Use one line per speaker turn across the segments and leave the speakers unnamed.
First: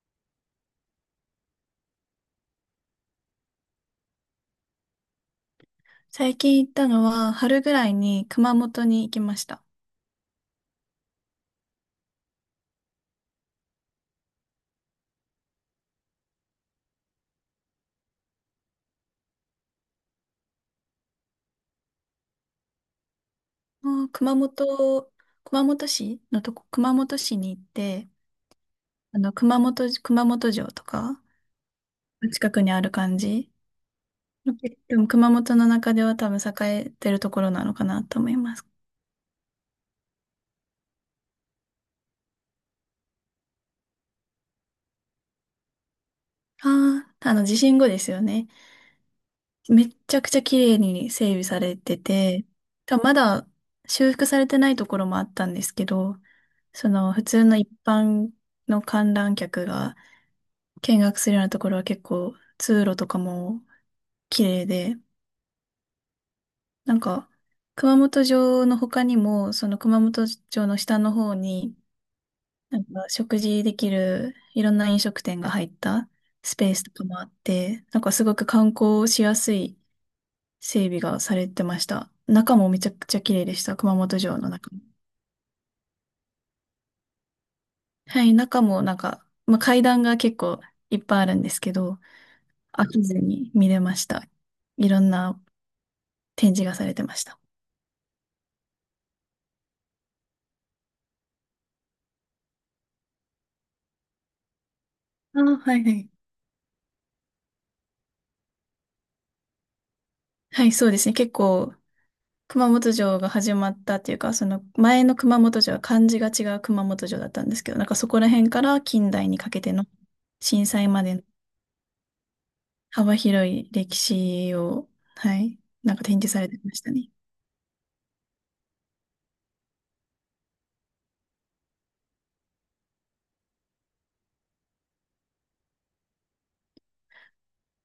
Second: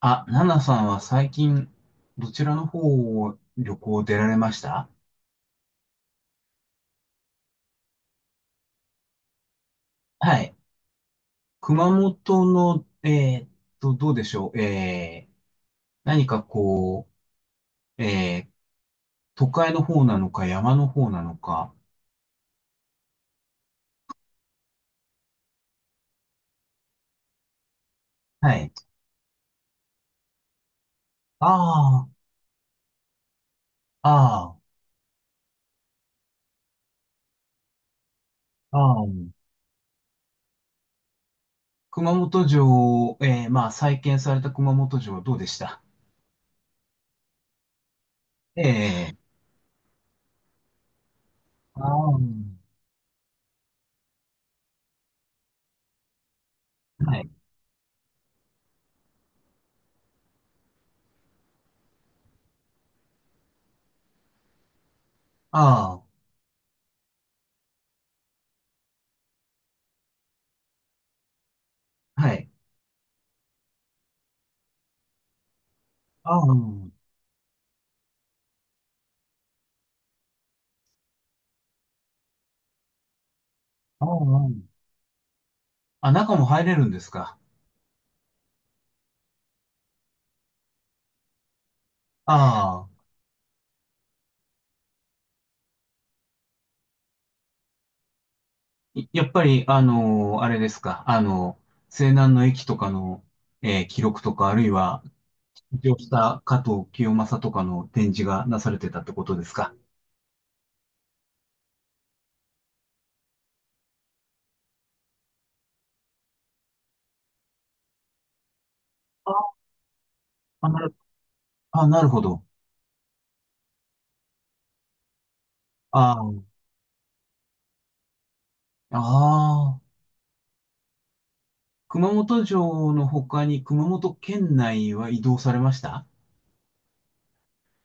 あ、ナナさんは最近、どちらの方を旅行出られました？
最近行ったのは、春ぐらいに熊本に行きました。
はい。熊本の、どうでしょう。何かこう、都会の方なのか、山の方なのか。
あー熊本、熊本市のとこ、熊本市に行って、
はい。
あの、熊本、熊本城とか、
ああ、
近くにある感じ。
あ
でも熊本の中では多分栄えてるところなのかなと思います。
あ、ああ。熊本城、まあ、再建された熊本城どうでした？
ああ、あの、地震後ですよね。
ええ
めっちゃくちゃ綺麗に整備され
ー。あ
てて、
あ、
多分まだ修復されてないところもあったんですけど、その
は
普
い。
通の一般の観覧客が見学するようなところは結構通路とかも綺麗で、
あ
なんか熊本城の他にも、その熊本城の下の方に、
あ、はい。
なんか食事できるいろんな飲食店が入った
ああ、
スペースとかもあって、なんかすごく観光しやすい整備がされてました。中もめちゃくちゃ綺麗でした、熊
ああ、あ
本城の中も。
あ、中も入れるんですか？
はい、中もなんか、まあ、階段が結構いっぱいあるんですけど、
あ
飽き
あ。
ずに見れました。いろんな展示がされてました。
やっぱり、あれですか、あの西南の駅とかの、記録とか、あるいは、
ああ、は
起
いは
業し
い。
た加藤清正とかの展示がなされてたってことですか。
はい、そうですね。結構、熊本城が始まったっていうか、その前の熊本城は漢字が違う熊本城だったんですけど、なんかそこら辺から近代にかけての震
あ、な
災
る、
までの
あ、なるほど。
幅広い歴史を、はい、なんか
あ
展示さ
ー
れてましたね。
あー、熊本城の他に熊本県内は移動されました？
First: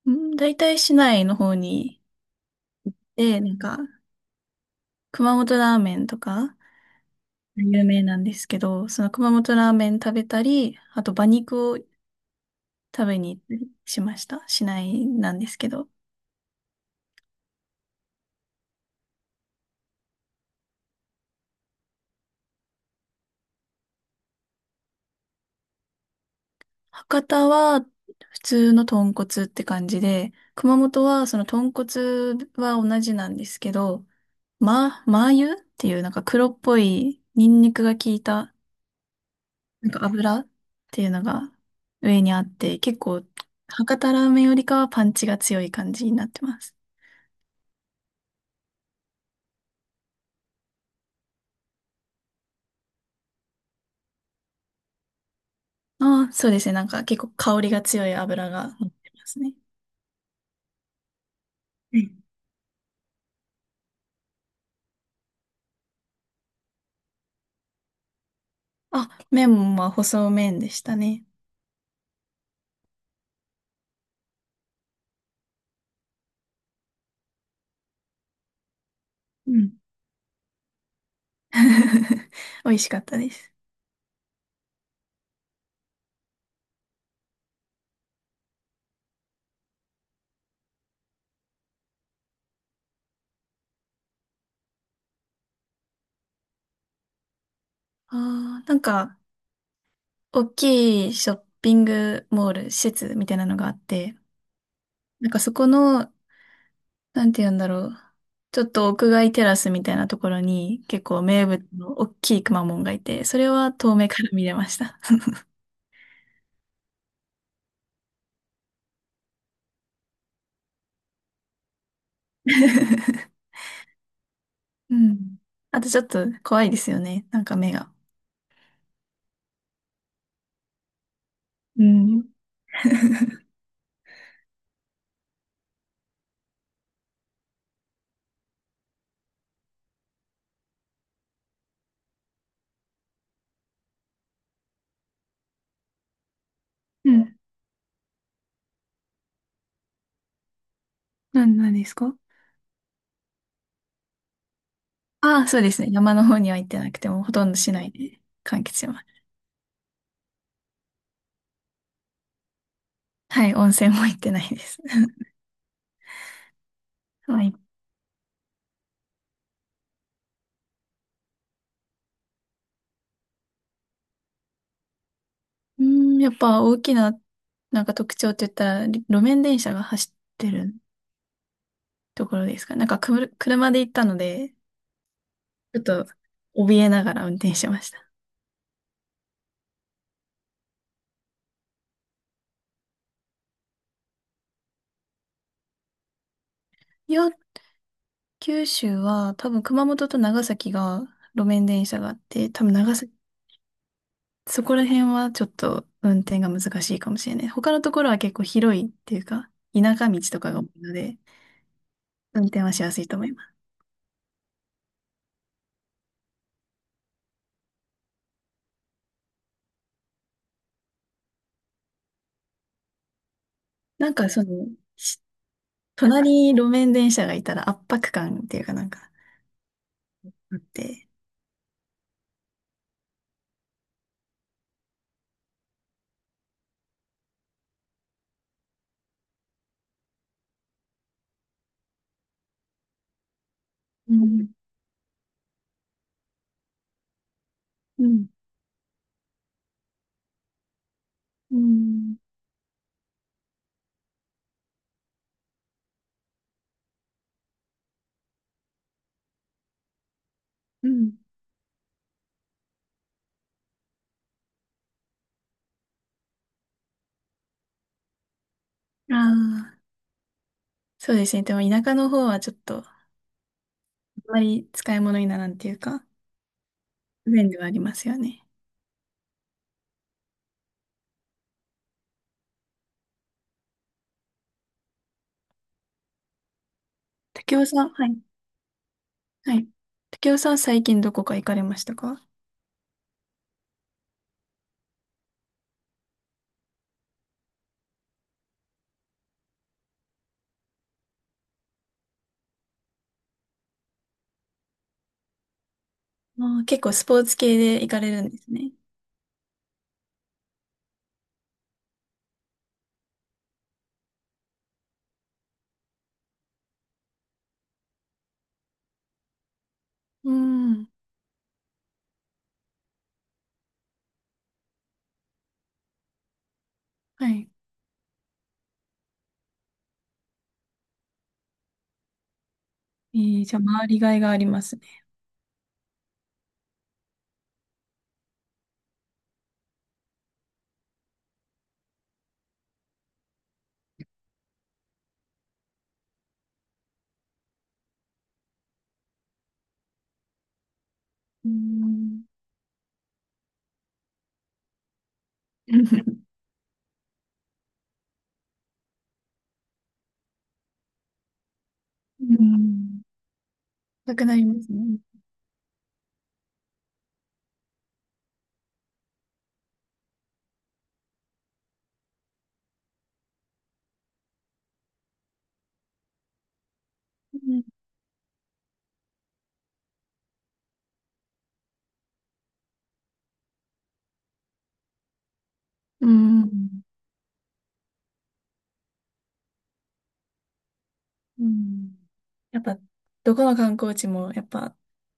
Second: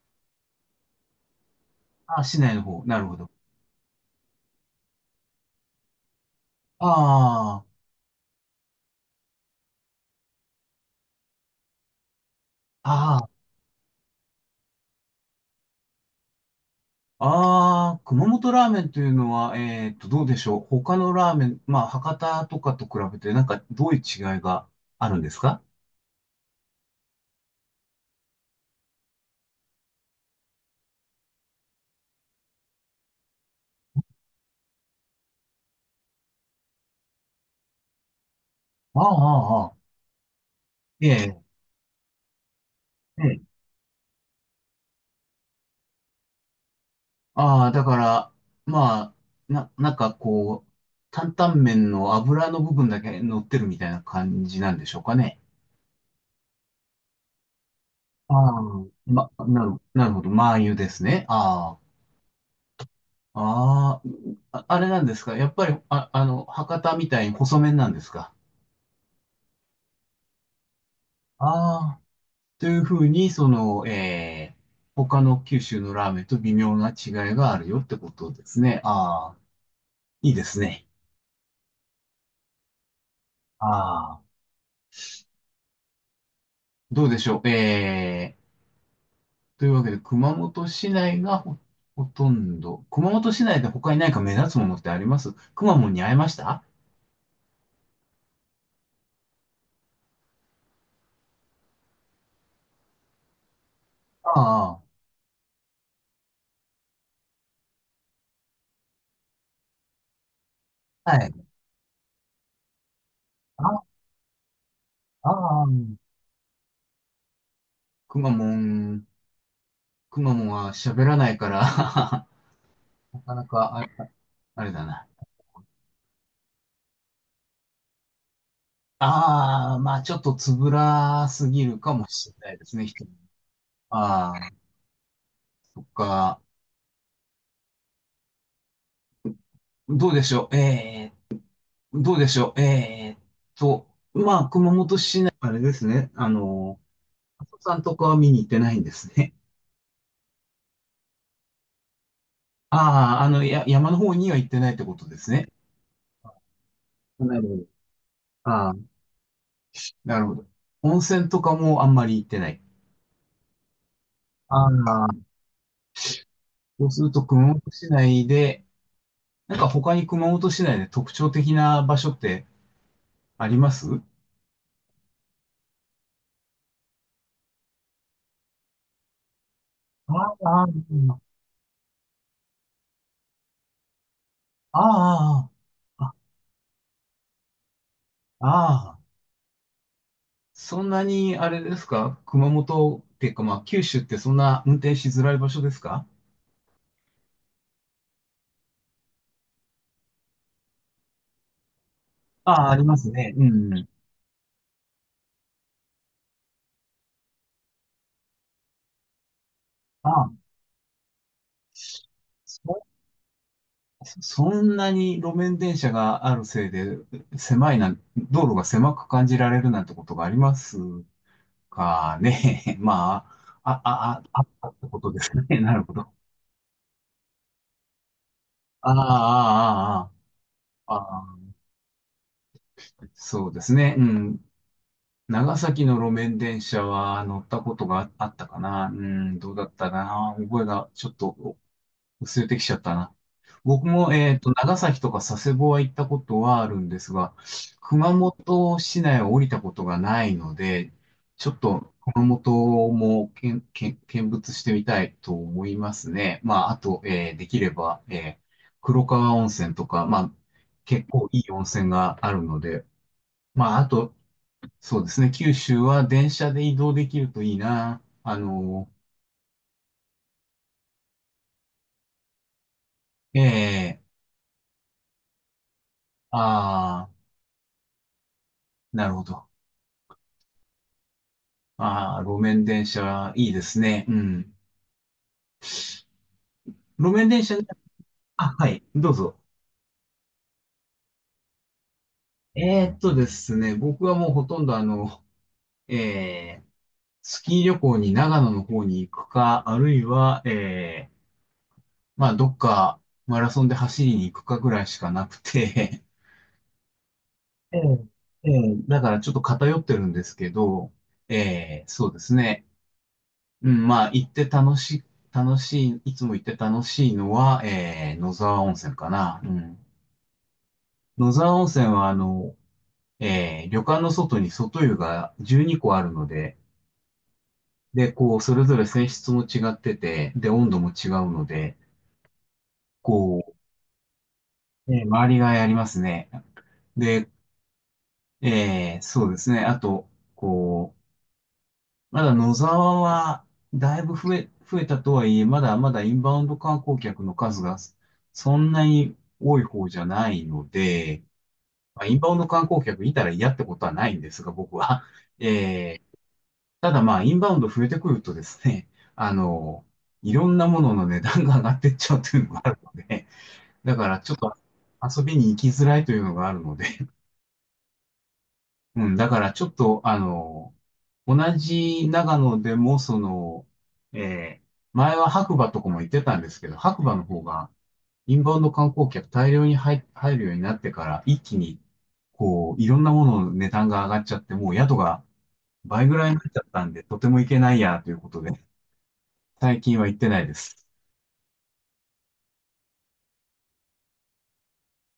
うん、大体市内の方に、
あ、市内の方、なるほど。
で、なんか、熊本ラーメンとか
あ
有名なんですけど、その熊本ラーメン食べたり、あと馬肉を食
あ、
べ
ああ、
に行ったりしました。市内なんですけど。
ああ、熊本ラーメンというのは、どうでしょう。他のラーメン、まあ、博多とかと比べて、なんか、どういう違いがあるんですか？
博多は普通の豚骨って感じで、熊本はその豚骨は同じなんですけど、ま、マー油っていうなんか黒っぽいニンニクが効いた
ああ、ああ、ああ。
なんか油って
え
いうの
え、
が上にあって、結
え
構
え。
博多ラーメンよりかはパンチが強い感じになってます。
ああ、だから、まあ、なんかこう、担々麺の油の部分だけ乗ってるみたいな感じなんでしょうかね。
ああ、そうですね。なんか結構香りが強い
あ
油
あ、
が乗ってますね。
なるほど。麻油ですね。あ
うん、
あ、ああ、ああれなんですか。やっぱり、博多みたいに細麺なんですか。
あ、麺もまあ細麺でしたね。
ああ。というふうに、その、他の九州のラーメンと微妙な違いがあるよってことですね。ああ、
うん。
いいですね。
美味しかったです。
ああ、どうでしょう。というわけで、熊本市内がほとんど、熊本市内で他に何か目立つものってありますくまモンに会えました？
ああ、なんか、大きいショッピングモール、施設みたいなのがあって、
あ
なんかそこの、なんて言うんだろう。ちょっと屋外テラスみたいなところに結
あ、
構
は
名
い。
物の大きいくまモンがいて、それは遠
あ
目から見れました。
あ、くまモン、くまモンは喋らないから なかな かあれ、あれだ
う
な。
ん。あとちょっと怖いですよね。なんか目が。
ああ、まあちょっとつぶらすぎる
う
かも
ん。
しれないですね、人。ああ、そっか。どうでしょう。どうでしょう。と、まあ、熊本市内、あれですね。あの、
うん。
阿蘇山とかは見に行ってないんですね。
なんですか？
ああ、あの、山の方には行ってないってことです
あ
ね。
あ、そうですね。山の方には行ってなくても、ほ
なる
とんど
ほど。
市内で完
ああ、
結します。
なるほど。温泉とかもあんまり行ってない。
はい、温泉も行ってないで
あ
す。
あ、そうすると
まあ
熊
い
本市内で、なんか他に熊本市内で特徴的な場所ってあります
うーん、やっぱ大きな、なんか特徴って言ったら、路面電車が走
あ
って
あ、あ
る
あ、
ところですか。なんかくる、車で行ったので、
あ
ちょっ
あ、
と
あ
怯えながら運転してました。
あ、ああ。そんなに、あれですか、熊本っていうか、まあ、九州ってそんな運転しづらい場所ですか？
いや、九州は多分熊本と長崎が路面電車があって、
あ
多
あ、
分
あり
長
ます
崎、
ね。うんうん。
そこら辺はちょっと運転が難しいかもしれない。他のところは結構広いっていうか、田
あ
舎道
あ、
とかが多いので、運転はし
そ、
やすいと思います。
そんなに路面電車があるせいで、狭いな、道路が狭く感じられるなんてことがありますかね。まあ、
なんか
あ
そ
っ
の、
たってこと
し
ですね。なるほど。
隣に路面電車がいたら圧迫感っていうかなん
あ
か
あ、あ
あっ
あ、あ
て、
あ、ああ。そうですね。うん。長崎の路面電車は乗ったことがあったかな。うん、どうだったかな。覚えがちょっと薄れてきちゃったな。僕も、
うん、
長崎とか佐世保は行ったことはあるんですが、
う
熊
ん、
本市内を降りたことがないので、ちょ
う
っと
ん、
熊本も見物してみたいと思いますね。まあ、あと、できれば、黒川温泉とか、まあ、
う
結
ん。
構いい温泉があるので、まあ、あと、そうですね。九州は電車で移動できるといいな。あの、
ああ、そうですね。でも田舎の方はちょっと、あん
ええ、
まり使い物にならんっていうか、
ああ、
不便ではありますよね。
なるほど。ああ、路面電車、いいですね。うん。路面電
竹
車ね、
雄さん、はい、
あ、はい、どうぞ。
はい。竹雄さん、最近どこか行かれましたか？
ですね、僕はもうほとんどあの、えースキー旅行に長野の方に行くか、あるいは、まあ、どっかマラソンで走りに行くかぐらいしかなくて、
ああ、結構スポーツ系で
え
行か
え、
れるんで
え
すね。
え、だからちょっと偏ってるんですけど、ええ、そうですね。うん、まあ、行って楽しい、楽しい、いつも行って楽しいのは、野沢温泉かな。うん。
うん、
野沢温泉は、あの、旅館の外に外湯が12個あるので、
はい。
で、こう、それぞれ泉質も違ってて、で、温度も違うので、
え
こ
ー、じゃあ、回りがいがありますね。
う、周りがやりますね。で、そうですね。あと、こう、まだ野沢は、だいぶ増えたとはいえ、まだまだインバウンド観光客の数がそんなに多い方じゃないので、
う
まあ、イン
ん。
バウンド観光客いたら嫌ってことはないんですが、僕は。えー ただまあ、インバウンド増えてくるとですね、あの、いろんなものの値段が上がってっちゃう
うん。
というの
う
があるの
ん。
で、だか
な
ら
く
ちょ
な
っ
り
と
ますね。
遊びに行きづらいというのがあるので、うん、だからちょっと、あの、同じ長野でも、その、えー前は白馬とかも行ってたんですけど、白馬の
う
方
ん。
が、インバウンド観光客大量に入るようになってから、一気に、こう、いろんなものの値段が上がっちゃって、もう宿が倍
う
ぐらいになっちゃっ
ん。
たんで、とても行けないや、ということで、最近は行ってないです。
うん。やっぱ、どこの観光地もやっぱ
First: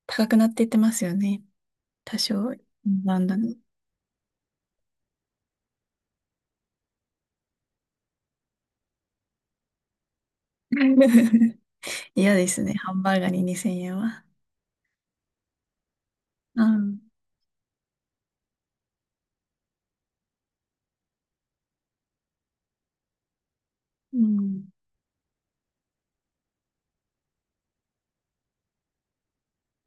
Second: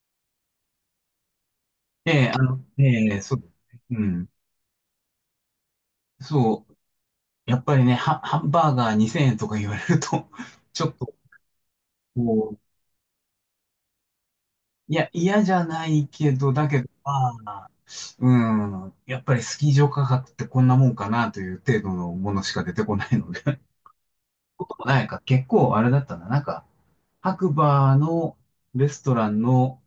高くなっていってますよね。多
ええ、あ
少、
の、え
な
え、
ん
そ
だ
う、
の。
うん、そう、やっぱりね、ハンバーガー2000円とか言われると、ちょっと、
嫌で
こう、
すね。ハンバーガーに2000円は。
いや、嫌じゃないけど、
う
だけど、
ん。
まあ、うん、やっぱりスキー場価格ってこんなもんかなという程度のものしか出てこないので。
う
こ
ん。
ともないか、結構あれだったな。なんか、白馬のレストランの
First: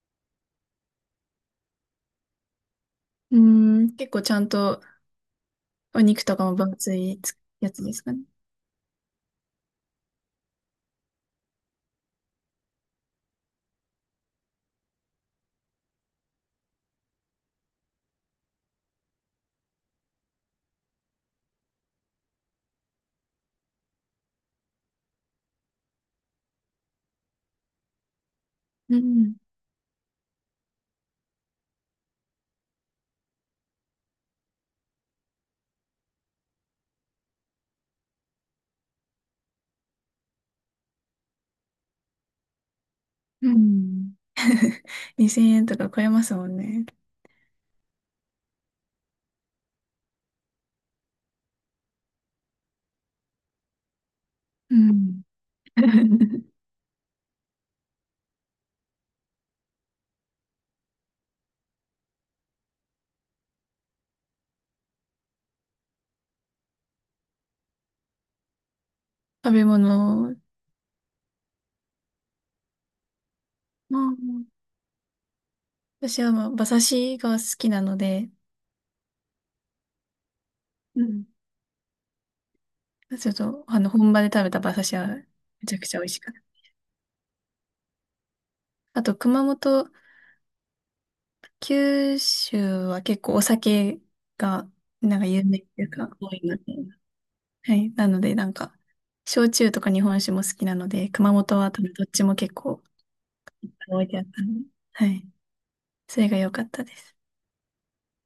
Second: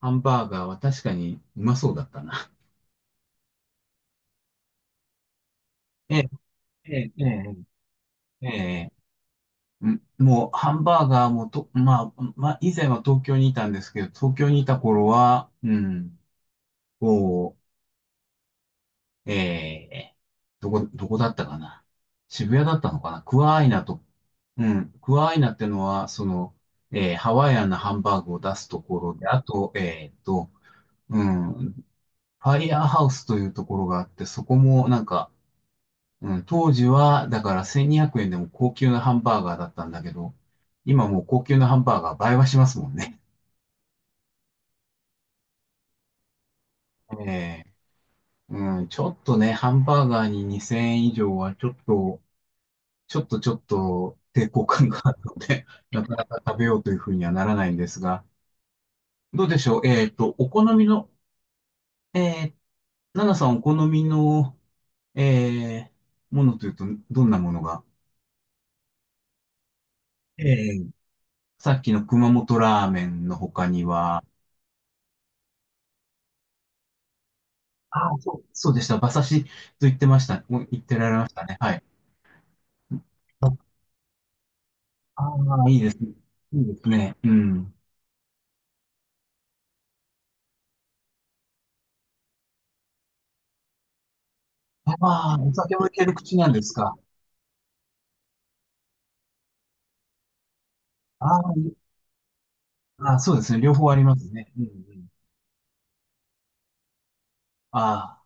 ハンバーガーは確かにうまそうだったな。
うん。結構ちゃんとお
え
肉
え、
とかも分
え
厚
え、
い
え
やつですかね。
え、ええ。うん、もう、ハンバーガーもと、まあ、まあ、以前は東京にいたんですけど、東京にいた頃は、うん、こう、ええどこだったかな。渋谷だったのかな。クワアイナと、うん。クワアイナってのは、その、ハワイアンなハンバーグを出すと
う
ころで、
ん。
あと、うん、ファイヤーハウスというところがあって、そこもなんか、うん、当時は、だから1200円でも高級なハンバーガーだったんだけど、今もう高級なハンバーガー倍はしますもんね。
うん。2000円とか超えますもんね。
ええ、うん、ちょっとね、ハンバーガーに2000円以上はちょっと、ちょっとちょっと抵抗
う
感がある
ん。
ので、なかなか 食べようというふうにはならないんですが、どうでしょう。お好みの、えー、ナナさんお好みの、えものというと、どんなものが？
食べ物、
えーさっきの熊本ラーメンの他に
まあ、
は、
私はまあ馬刺しが好きなの
ああ、
で、
そうでした。馬刺しと言ってました。もう言って
う
られ
ん、
ましたね。はい。
ちょっと、
あ
あの、本場で食べた馬刺しは
あ
め
ー、
ち
い
ゃ
い
く
で
ち
す
ゃ美
ね。
味しかった。
いいですね。うん。
あと、熊本、九州は結構お酒が、なんか
ああ、
有
お
名っ
酒
て
も
いう
いけ
か、
る
多
口
い
なん
な
で
って。
すか？
はい。なので、なんか、焼酎とか日本酒も好きなので、熊
ああ、
本は多分どっちも結構
ああ、そうですね。両方あり
置い
ま
てあっ
す
た
ね。
の
う
で、
んうん。
はい。それが良かったです。
ああ